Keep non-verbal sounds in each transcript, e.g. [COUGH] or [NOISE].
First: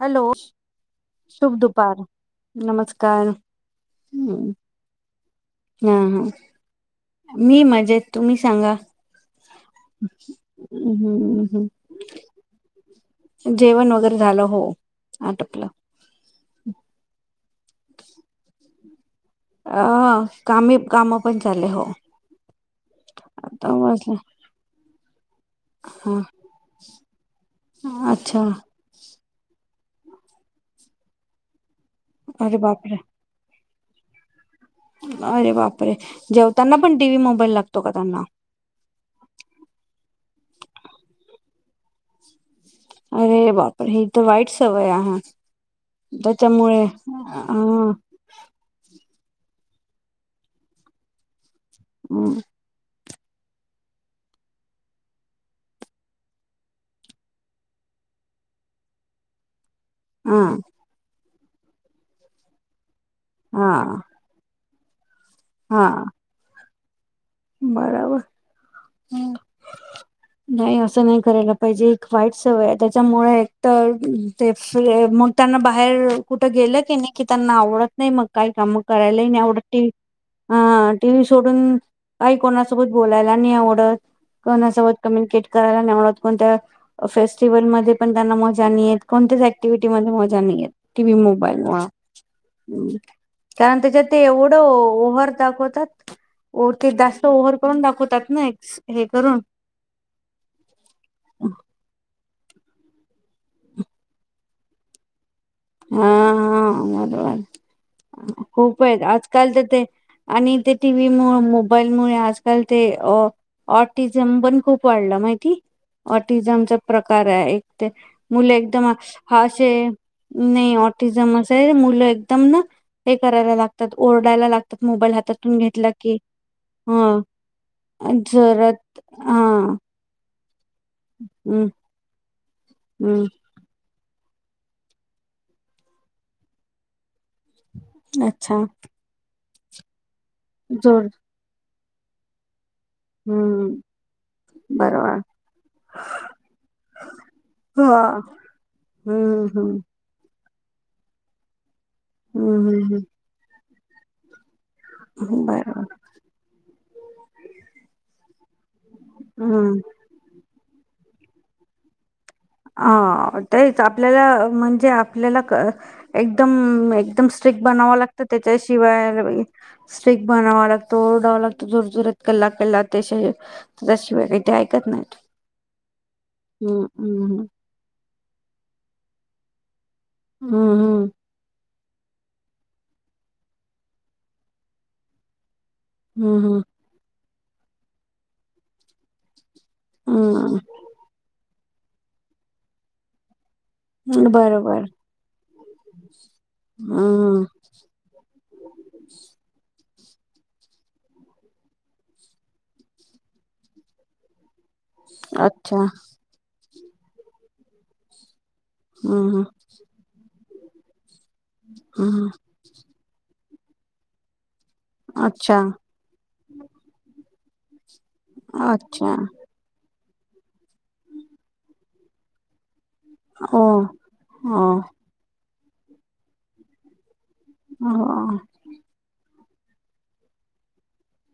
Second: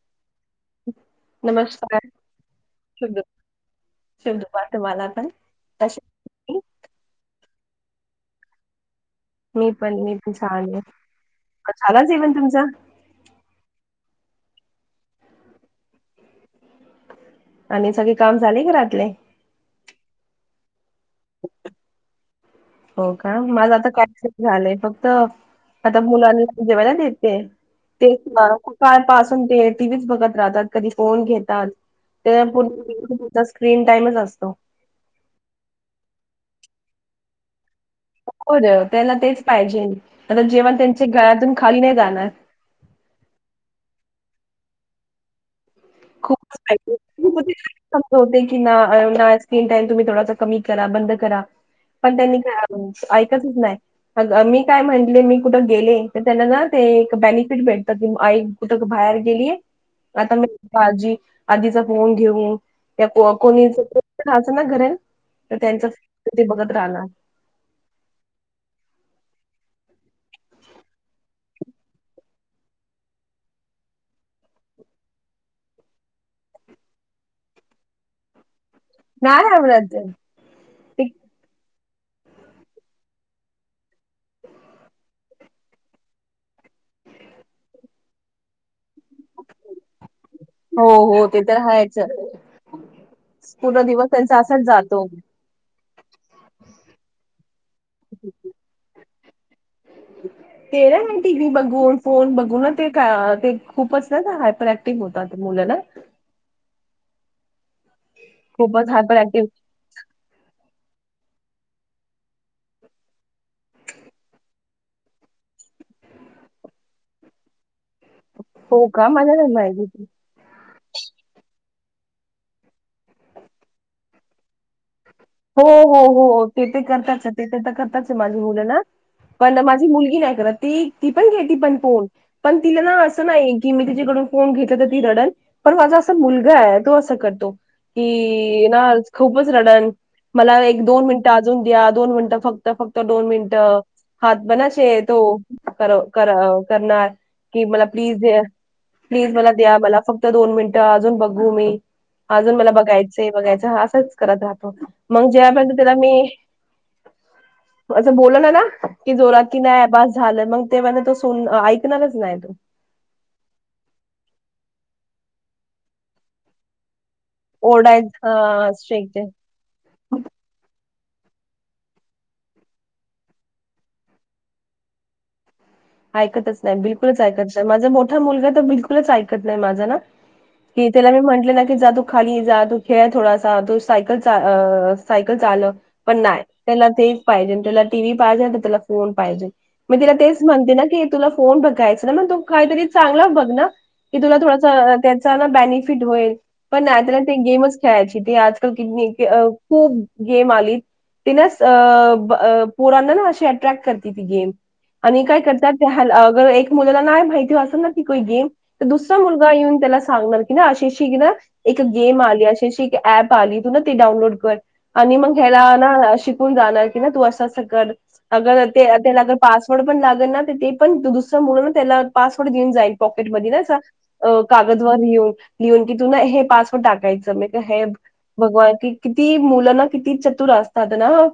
Hello शुभ नमस्कार. दुपार, शुभ दु नमस्कार शुभ हं दुपार तुम्हाला पण. हा कसे आहेत हा तुम्ही? मी मजेत, तुम्ही सांगा मी पण मी पण छान ये हम्म हम्म हा झाला जेवण तुमचा जेवण वगैरे झालं हो आटपलं. आणि सगळे काम झाले घरातले अ कामी काम पण झाले हो हो का माझं आता काहीच नाय झालंय फक्त आता हा मुलांना जेवायला देते ते अच्छा [UNINTELLIGIBLE] पाासून ते टी व्ही च बघत राहतात, कधी फोन घेतात अरे बापरे [UNINTELLIGIBLE] स्क्रीन टाईमच असतो. अरे बापरे! जेवताना पण टी व्ही, मोबाईल लाग हो द त्यांना तेच पाहिजे आता जेवणं त्यांच्या गळयातून खाली नाय जाणार. अरे बापरे! ही तर वाईट सवय हा हा [UNINTELLIGIBLE] [UNINTELLIGIBLE] होते की ना [UNINTELLIGIBLE] स्क्रीन टाईम तुम्ही थोडासा कमी करा बंद करा पण त्यांनी कराव ऐकतच नाय मी काय म्हटले मी कुठं गेले तर त्यांना ना ते एक बेनिफिट भेटतं. [UNINTELLIGIBLE] हूं आई कुठं क बाहेर गेली. हा आजी आजीचा फोन घेऊन त्या को हा कोणीच असण ना घरनं तर त्यांच हा ते बघत राहणार. बरोबर हं नाही असं नाही करायला पाहिजे, एक वाईट सवय हाय त्याच्यामुळे एक तर ते [UNINTELLIGIBLE] मग त्यांना बाहेर कुठं गेलं कनी की त्यांना आवडत नाय मग काय काम करायलाही नाय नाही आवडत टी व्ही ते हा ते टी व्ही सोडूनं काही कोणासोबत बोलायला नइ आवडत. कोणासोबत कम्युनिकेट करायला नाय आवडत, कोणत्या फेस्टिवल मध्ये पण त्यांना मजा नि येत. कोणत्याच ऍक्टिव्हटी मध्ये मजा नाही येत हो टी व्ही हो ते तर मोबाईल मुळ, हायच कारण पूर्ण त्याच्यात दिवस ते त्यांचा एवढं असाच जातो. ओहर दाखवतात ओ ते जास्त ओव्हर करून दाखवतात ना एक्स हे करून [UNINTELLIGIBLE] ते नय म टी वी बघून, फोन बघ उलट ते का ते खूपच नाय का हायपर ऍक्टिव्ह होतात. मुलं ना हा हा बरोबर. खूप खूपच आहेत. हायपर ऍक्टिव्ह आजकाल तर ते आणि ते टीव्ही मुळ, मोबाईल मुळे आजकाल ते ऑटिझम पण खूप वाढला माहितीय. ऑटिझमचा प्रकार हाय एक ते मुले हो एकदम का मला नाही हाशे माहिती. नाही ऑटिजमच हाय मुलं एकदम ना हे करायला लागतात ओरडायला लागतात मोबाईल हात हो हो हो ते ते करताच ते ते तर करताच माझी मुलं ना जोरात हा पण माझी मुलगी नाय करत. ती ती पण घेती हम्म पण फोन पण तिला ना असं हम्म नाही की मी ती कडून फोन घेतल तर ती रडल पण माझा आसा मुलगा आहे तो अस कर तो अच्छा की ना खूपच रडन मला एक, जोर दोन मिनटं अजून द्या. दोन मिनटं फक् क्त दोन हम्म मिनिटं हात पण असे तो बरोबर करव कर करणार. कि ह मला प्लीज द्या प्लीज हम्म मला द्या हम्म मला फक्त दोन मिन टं अजून बघू मी अजून हम्म मला हम्म बघायचं, बघायचं हा असंच करत राहतो. मग हम्म बरोबर जेव्हापर्यंत त्याला मी असं बोलल ना ना की जोरात की हम्म नाही बास झालं, मंग तेव्हा तो सुन ऐकणारच नाही. तो हा तेच आपल्याला म्हणजे आपल्याला एकदम एकदम स्ट्रिक बनाव ओरडाय लागतं हा स्ट्रिक्ट त्याच्याशिवाय आहे स्ट्रिक बनाव लागत तो ओरडावा लागतो जोर जोरत कल्ला कल्ला त्याश त्याशिवाय ते काही ऐकत नाहीत. ऐकतच नाही हम्म बिलकुलच ऐकत हम्म नाही माझा मोठा मुलगा तर बिलकुलच ऐकत नाही माझा ना कि हम्म त्याला मी म्हंटले ना जा तू खाली जा, तू खेळ, थोडासा तू सायकल सायकल चालव. पण नाही हम्म त्याला तेच पाहिजे त्याला टीव्ही पाहिजे, त्याला फोन पाहिजे, मग तिला तेच हम्म म्हणते नी तुला फोन बघायच मग तू काहीतरी चांगला बघ ना की हम्म तुला बरोबर थोडासा त्याचा ना बेनिफिट होईल पण त्या ते हम्म गेमच खेळायची ते आजकाल की [UNINTELLIGIBLE] [UNINTELLIGIBLE] खूब गेम आली ति ना अ पोरांना ना अशी अट्रॅक्ट करते ती गेम आणि काय अच्छा करतात ह्याला अगर एक मुलगा नाय भेटला असेल ना गेम तर दुसरा हम्म मुलगा येऊन त्याला सांगणार की ना अशीशी ना एक गेम हम्म आली, अशशी एक ऍप पाली तू ना ती डाऊनलोड कर आणि मग अच्छा ह्याला ना शिकून जाणार की ना तू असं असं कर अगर ते अच्छा त्यांना अ पासवर्ड पण लागल ना तर ते पण दुसरं मुला त्याना पासवर्ड देऊन जाईल. पॉकेट मधी नाइ ओ का अ हो कागदवर लिहून लिहून की तू ना हे पासवर्ड टाकायचं. [UNINTELLIGIBLE] हे हो भगवान की, किती मुलं ना किती चतुर असतात ना.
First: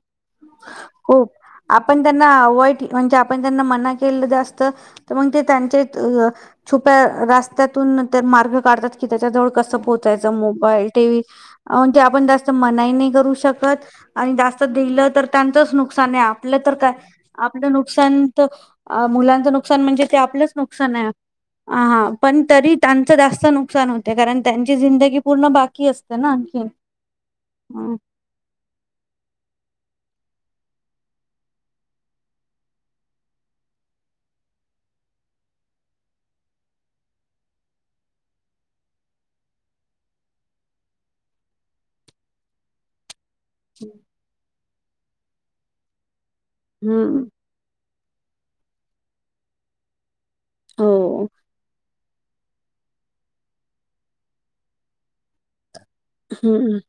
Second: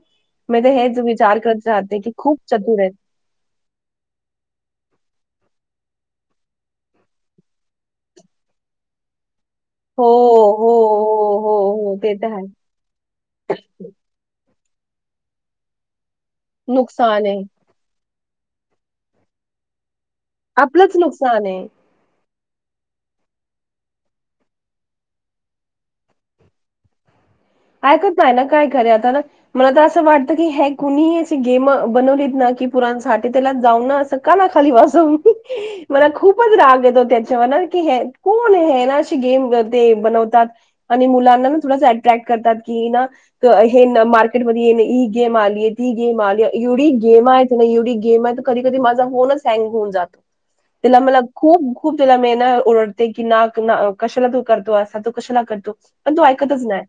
मी ते हेच खूप विचार करत राहते आपण की त्यांना खूप अवॉइड चतुर आहेत. म्हणजे आपण त्यांना मना केलं जास्त त मंग त्यांचे [UNINTELLIGIBLE] छुप्या रास्त्यातून ते मार्ग काढतात की त्याच्याजवळ कस कसं हो पोचायचं हो मोबाईल टीव्ही हो हो हो म्हणजे ते तर आपण आहे जास्त मनाई नाही करू शकत आणि जास त दिलं तर त्यांचच नुकसान ए आपलं तर काय नुकसान आहे आपलं नुकसान त अ मुलांचं नुकसान म्हणजे ते आपलंच नुकसान आहे हां पण तरी त्यांचं जास्त नुकसान होते कारण त्यांची जिंदगी पूर्ण बाकी असते ना आणखी हम्म ऐकत नाही ना, काय करे आता ना म त सं वाटत की, हे कुणीही असं गेम बनवलीत ना की पुरणसाठी त्याला जाऊ ना असं काना खाली वाजू. मला खूपच राग येतो त्याच्यावर ना की कोण हे ये ना अशी गेम करते. बनवतात आणि मुलांना ना थोडे असे अट्रॅक्ट करतात की ना हे न मार्केट मध्ये इ गेम आलीय ती गेम आलीय एवढी हम्म गेम आहेत, ना एवढी गेम आहे तर कधी कधी माझा फोनच हँग होऊन जातो. तिला मला हो खूप खूप [UNINTELLIGIBLE] मेल ना ओरडते की ना तू ना कशाला तू करतो? असं तो कशाला करतो? पण तो ऐकतच हम्म नाइ.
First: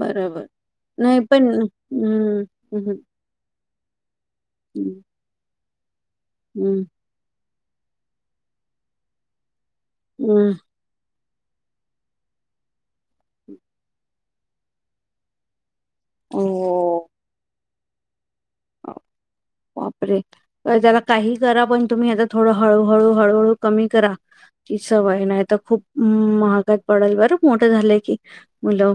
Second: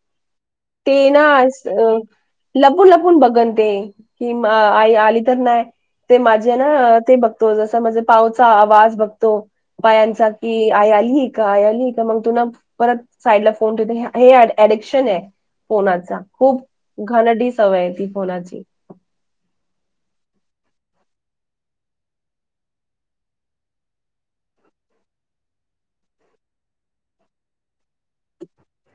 बरोबर ते नाही ना पण असं अ हम्म लपून हम्म लपून बघन ते ती आई आली तर नाही ती माझी हम्म ने ते तो जस म्हणजे पावचा आवाज बघतो पायांचा हम्म की आई आली का आई आली का मग तु ना परत साईड ला फोन ठेव हे एडिक्शन आहे. फोनाचा खूप हो घाणेरडि सवय आहे ती फोनाची बापरे! तर त्याला काही करा पण तुम्ही थोडं हळूहळू हळूहळू कमी करा ती सवय नाही त खूप महागात पडल बरं मोठं झालंय की मुलं.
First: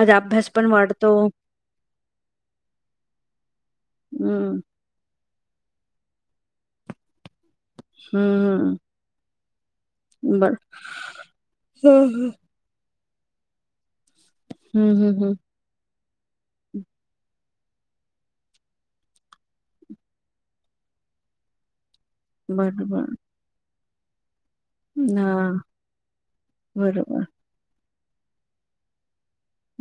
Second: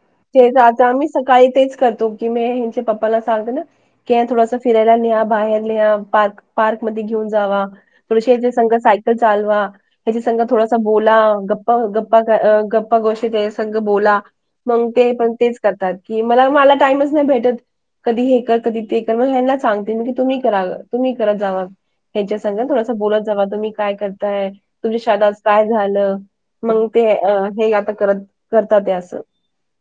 आज अभ्यास तेच पण आता आम्ही वाढतो सकाळी तेच करतो की मी हेच्या पप्पाला सांगत ना की थोडासा हम्म फिरायला न्या बाहेर न्या, पार्क पार्क मध्ये घेऊन जावा थोडसं ह्याच्यासंघ हम्म सायकल चालवा, ह्याच्या संघ बर थोडासा बोला गप्पा, गप्पा, हम्म गप्पा गोष्ट त्याच्यासंघ बोला. मंग ते हम्म पण हम्म तेच करतात की, मला मला टाईमच नाही भेटत. कधी हे कर, कधी ते कर. मग ह्यांना सांगते मी की तुम्ही करा, तुम्ही करत जावा. ह्याच्या संग थोडसं बरोबर बोलत जावा, तुम्ही काय करताय? तुमच्या शादेत हा आज काय झालं, मंग ते बरोबर हे आता करत करतात ते आसं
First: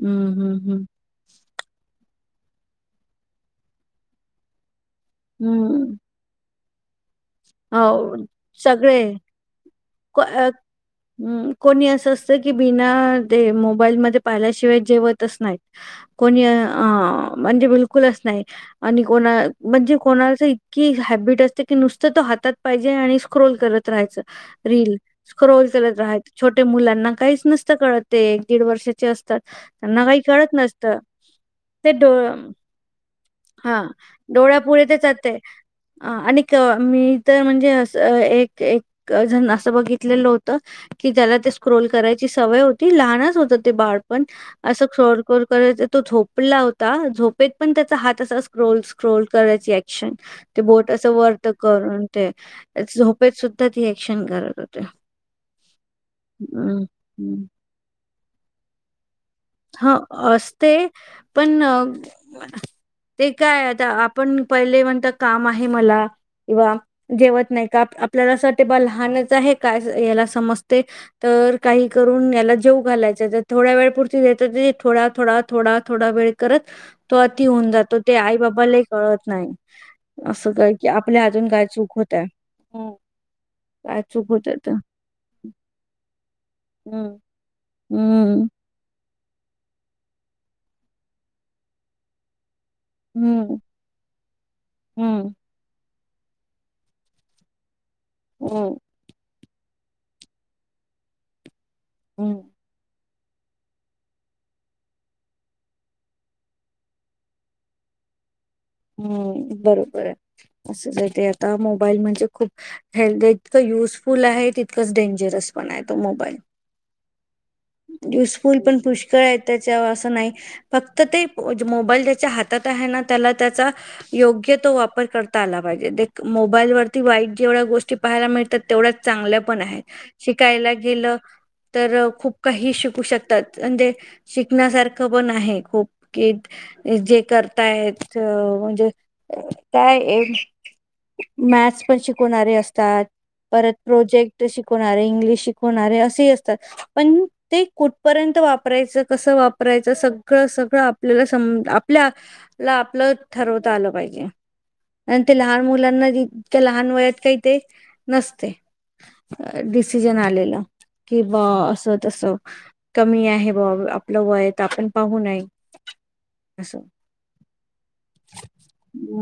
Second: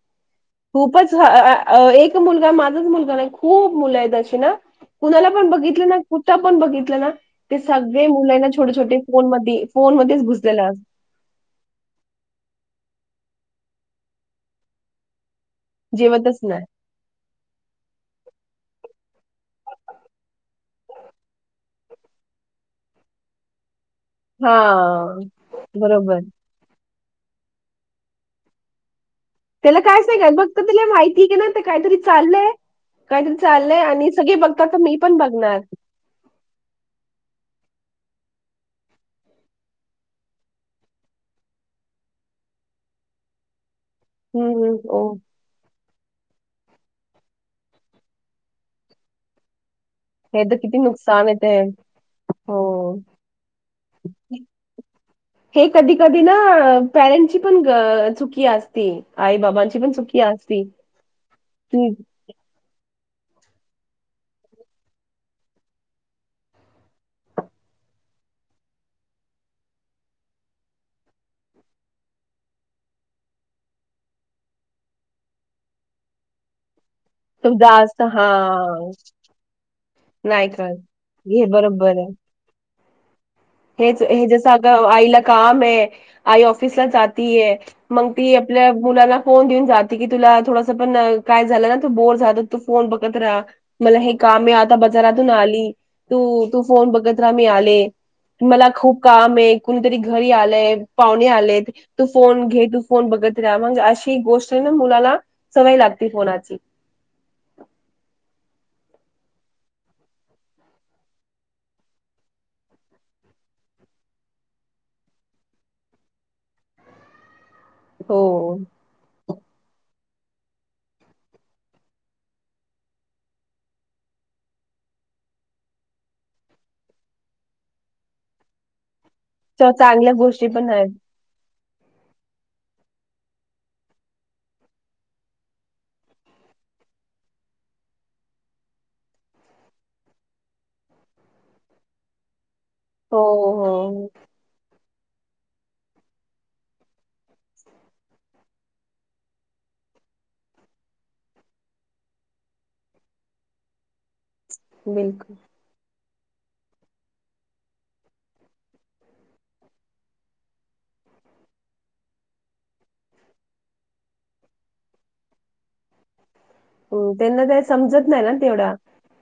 हम्म हम्म खूपच [UNINTELLIGIBLE] एक तो मुलगा माझच मुलगा नाही, खूप मुलं हेत तशी ना. कुणाला हम्म पण बघितलं ना हम्म कुटं पण बघितलं असतात ना ते सगळे हो मुल यना छोटे सगळे छोटे फोन मदी फोन मध्येच घुसलेला अस हम्म कोणी असं असतं की बिना ते मोबाईलमध्ये पाहिल्याशिवाय जेवतच नाहीत. जेव्हा कोणी अ आ म्हणजे बिलकुलच नाही आणि कोणा म्हणजे कोणाच की हॅबिट असते की नुसतं तो हातात पाहिजे आणि स्क्रोल करत. त- राहायचं रील हां स्क्रोल करत बरोबर. राहायचं छोटे मुलांना काहीच नसतं कळतं ते एक दीड वर्षात [UNINTELLIGIBLE] असतात त्याला त्यांना कायच नाही काही कळत फक्त त्याला नसत माहिती आहे की ना ते काहीतरी चाललंय काहीतरी चाललंय हा आणि सगळे डोळ्या बघतात तर पुुरे- ते मी पण -जाते बघणार. -आणि मी तर -म्हणजे- तर एक एक अ- जन असं बघितलेलं होत की ज्याला ते स्क्रोल करायची सवय होती लहानच होतं ते बाळ पण हं, हं. असं [UNINTELLIGIBLE] ओ रोरत तो झोपला होता झोप पण तेचा हात तसा स्क्रोल- स्क्रोल करायची [UNINTELLIGIBLE] श हे तर ते किती बोट असं नुकसान आहे वर्त ते. करून ते हो. झोपेत सुद्धा ती ॲक्शन करत होते हे कधी -कधी हं, ना- हं. पॅरेंटची पण ग-चुकी असती आई बाबांची पण हा चुकी असती. असते पण की ते काय आता आपण पहिले म्हणतं काम आहे मला किंवा जेवत नाही का आप-आपल्याला असं वाटतंय बा लहानच आहे काय हेला समजतंय तर तर काही करुन ह्याला जेवू घालायचं तर थोड्या वेळा पुर [UNINTELLIGIBLE] थोडा- थोडा -थोडा- थोडा वेळ करत तो अति तुझा होऊन जातो असं ते हा आई बाबालाही कळत नाही नाही असं काय कळत. की आपल्या हे अजून काय बरोबर चुक आहे. [UNINTELLIGIBLE] हो हेच हे जसं अ- आईला काम आहे आई ऑफिसला हम्म जातीय मग ती हम्म [UNINTELLIGIBLE] तु मुलांना फोन देऊन जाते की तुला थोडसं पण काय झालं ना तू बोर झालं तू फोन बघत राहा हम्म मला हे कामे आता हम्म बजारातून आली तू- तू फोन बघत राहा मी आले मला हम्म खूप काम आहे कुणीतरी घरी आलंय पाहुणे आलेत तू हम्म फोन घे तू फोन बघ [UNINTELLIGIBLE] म्ह मग अशी गोष्ट आहे ना मुलाला सवय लागते फोनाची [INAUDIBLE] हम्म.. बरोबर आहे असंच आहे ते आता मोबाईल म्हणजे खूप हेल्थला इतकं युजफुल आहे तितकंच डेंजरस [UNINTELLIGIBLE] बनाय तो मोबाईल हो युसफुल पण पुष्कळ आहेत त्याच्या [UNINTELLIGIBLE] नाही फक्त ते -मोबाईल जेच्या हातात आहे ना त्याला त्याचा योग्य तो वापर [UNINTELLIGIBLE] करता आला पाहिजे- मोबाईल वरती वाईट जेवढ्या गोष्टी पाहायला मिळतात तेवढ्या चांगल्या पण च- आहेत चांगल्या गोष्टी पण शिकायला आहेत. गेलं तर खूप काही शिकु शकतात म्हणजे शिकण्यासारखं पण आहे खूप की जे करतायत अ-म्हणजे काय मॅथ्स पण शिकवणारे अस हो हो [UNINTELLIGIBLE] परत हो. प्रोजेक्ट शिकवणारे, इंग्लिश शिकवणारे असेही असतात पण ते कुठपर्यंत वापरायचं कसं वापरायचं सगळं- सगळं आपल्याला स -आपल्या ला आपलं ठरवता आलं पाहिजे आणि बिलकुल ते लहान मुलांना त्या लहान वयात काही ते नसते डिसिजन आलेलं की ब -असं तस कमी आहे बा आपलं वय तर आपण पाहू नये असं हो त्यांना ते समजत नाही ना तेवढा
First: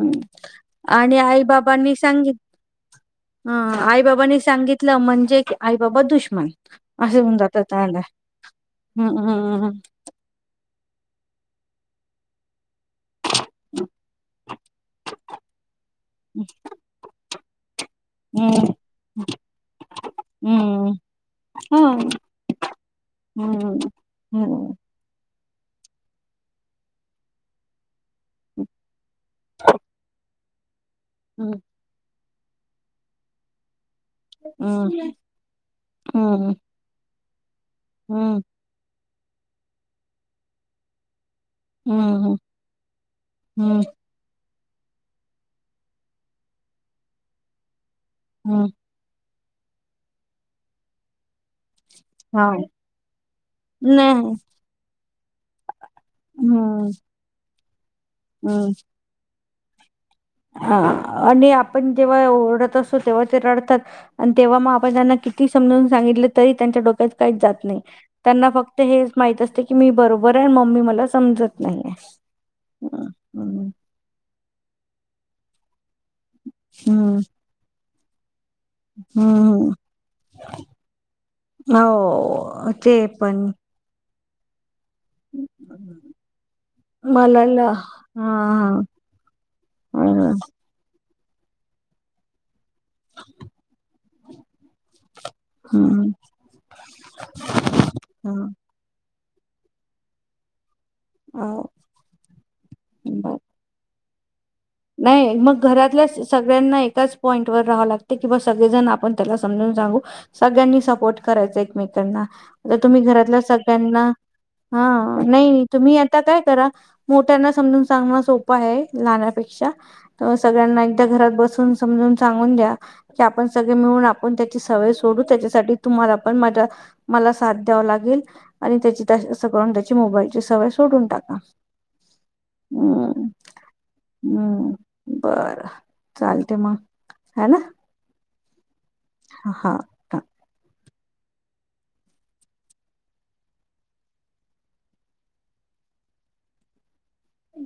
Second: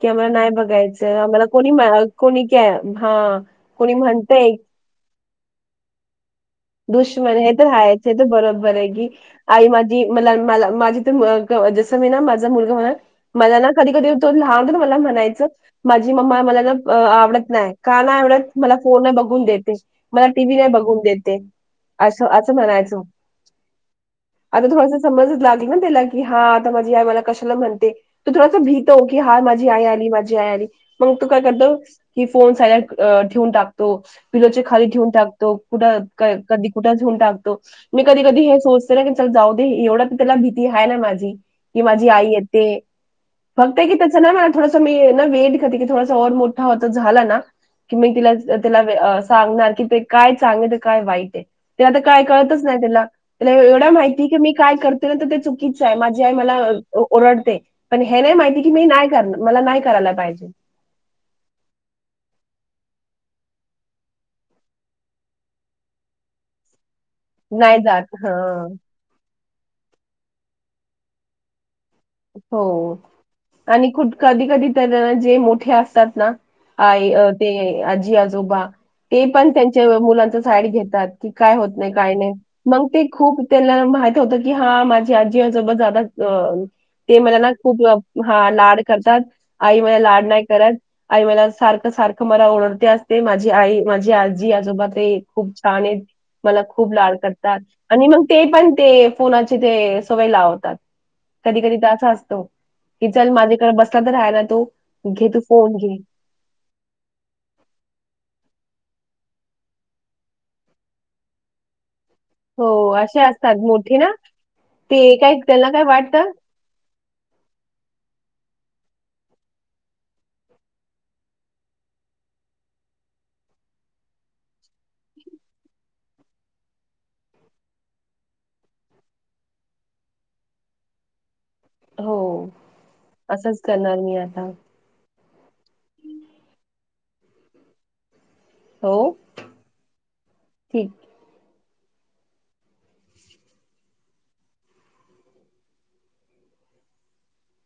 कि आम्हाला नाही बघायचं आणि आई आम्हाला कोणी- बाबांनी सांगित कोणी -हा कोणी म्हणतय तिथलं म्हणजे की आई बाबा दुश्मन असे दुश्मन होऊन हे तर जातात हम्म राहायच तर बरोबर आहे की आई हम्म माझी मला- मला माझी त हो जसं मी ना माझा मुलगा म्हण मला ना कधी कधी तो लहान मला म्हणायचं माझी मम्मा मला ना आवडत नाही का नाही आवड तर हम्म मला फोन नाही बघून देते, मला टीव्ही नाही हम्म हम्म बघून देते. हा असं असं म्हणायचं नाही. आता हम्म, थोडास समज [UNINTELLIGIBLE] लागली ना त्याला की हा आता माझी आई मला कशाला म्हणते तो थोडासा भी तो की हा माझी आई आली माझी आई आली मग तो काय करतो की फोन साईडला ठेवून टाक तो पिलोच्या खाली ठेऊन टाकतो. कुठ कधी कुठं [UNINTELLIGIBLE] टाक तो मी कधी कधी हे सोचते ना की चल जाऊ दे एवढं त्याला भीती आहे ना माझी कि माझी आई येते फक्त आहे की त्याच ना थोडासा मी ना वेट करते की थोडासा ओर मोठा हो झाला ना की मग तीला तिला अ सांगणार की ते काय चांगलं तर काय वाईट आहे. ते आता काय कळतच नाही त्याला त्याला एवढ्या माहितीय की मी काय करते ना तर ते चुकी च आहे माझी आई मला हम्म. ओरडते, पण हे नाही माहिती की मी नाही कर मला नाही करायला लाग हा आणि आपण जेव्हा ओरडत अस तो तेव्हा ते रडतात आणि तेव्हा मग आपण त्यांना किती समजून सांगितलं तरी त्यांच्या डोक्यात काहीच जात नाही. त्यांना फक्त हे माहित असते की मी बरोबर आहे मम्मी मला समजत नाही आहे. हो आणि खुठ कधी कधी तर जे मोठे असतात. ना आय हम्म, ते आजी आजोबा ते पण हम्म. त्यांच्या मुलांचच साइड घेतात, की काय होत नाही काय नाही. हो मग ते खूप पण त्यांना मा हित होत की हा माझी आजी आजोबा ज्यादा ते मला ना ल हा खूप हा लाड करतात, आई मला हा लाड नाही करत. आई मला सारखं सारखं मला ओरडते असते माझी आई, माझी आजी, आजोबा ते खूप ह छान आहेत मला खूप लाड करतात आणि मग ह ते पण ते फोनाची ते सवय लावतात. हा. अस असतो, की चल माझेकडे बसला तर रहाय नाही मग घरातल्या सगळ्यांना एकाच पॉईंटवर राहावं लागत कि बा सगळेजण आप पण त्याला समजून सांगू सगळ्यांनी सपोर्ट करायच एकमेक ना हो तुम्ही असे घरातल्या असतात मोठे सगळ्यांना ना हा ते काय नाही त्यांना काय तुम्ही आता वाटतं काय करा मोठ्यांना समजून सांगण सो प आहे लहानापेक्षा सगळ्यांना एक तर घरात बसवून समजून सांगून द्या, की आपण सगळे मिळून आपण ते सवय सोडू त्याच्यासाठी तुम्हाला पण माझ्या मला साथ द्याव लागेल आणि त्याची त करून त्याची मोबाईलची सवय सोडून टाका. हो हम्म असंच करणार मी आता हम्म बरं चालतय मग हाय ना हो हा, हा. ठीक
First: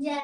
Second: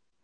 ज्या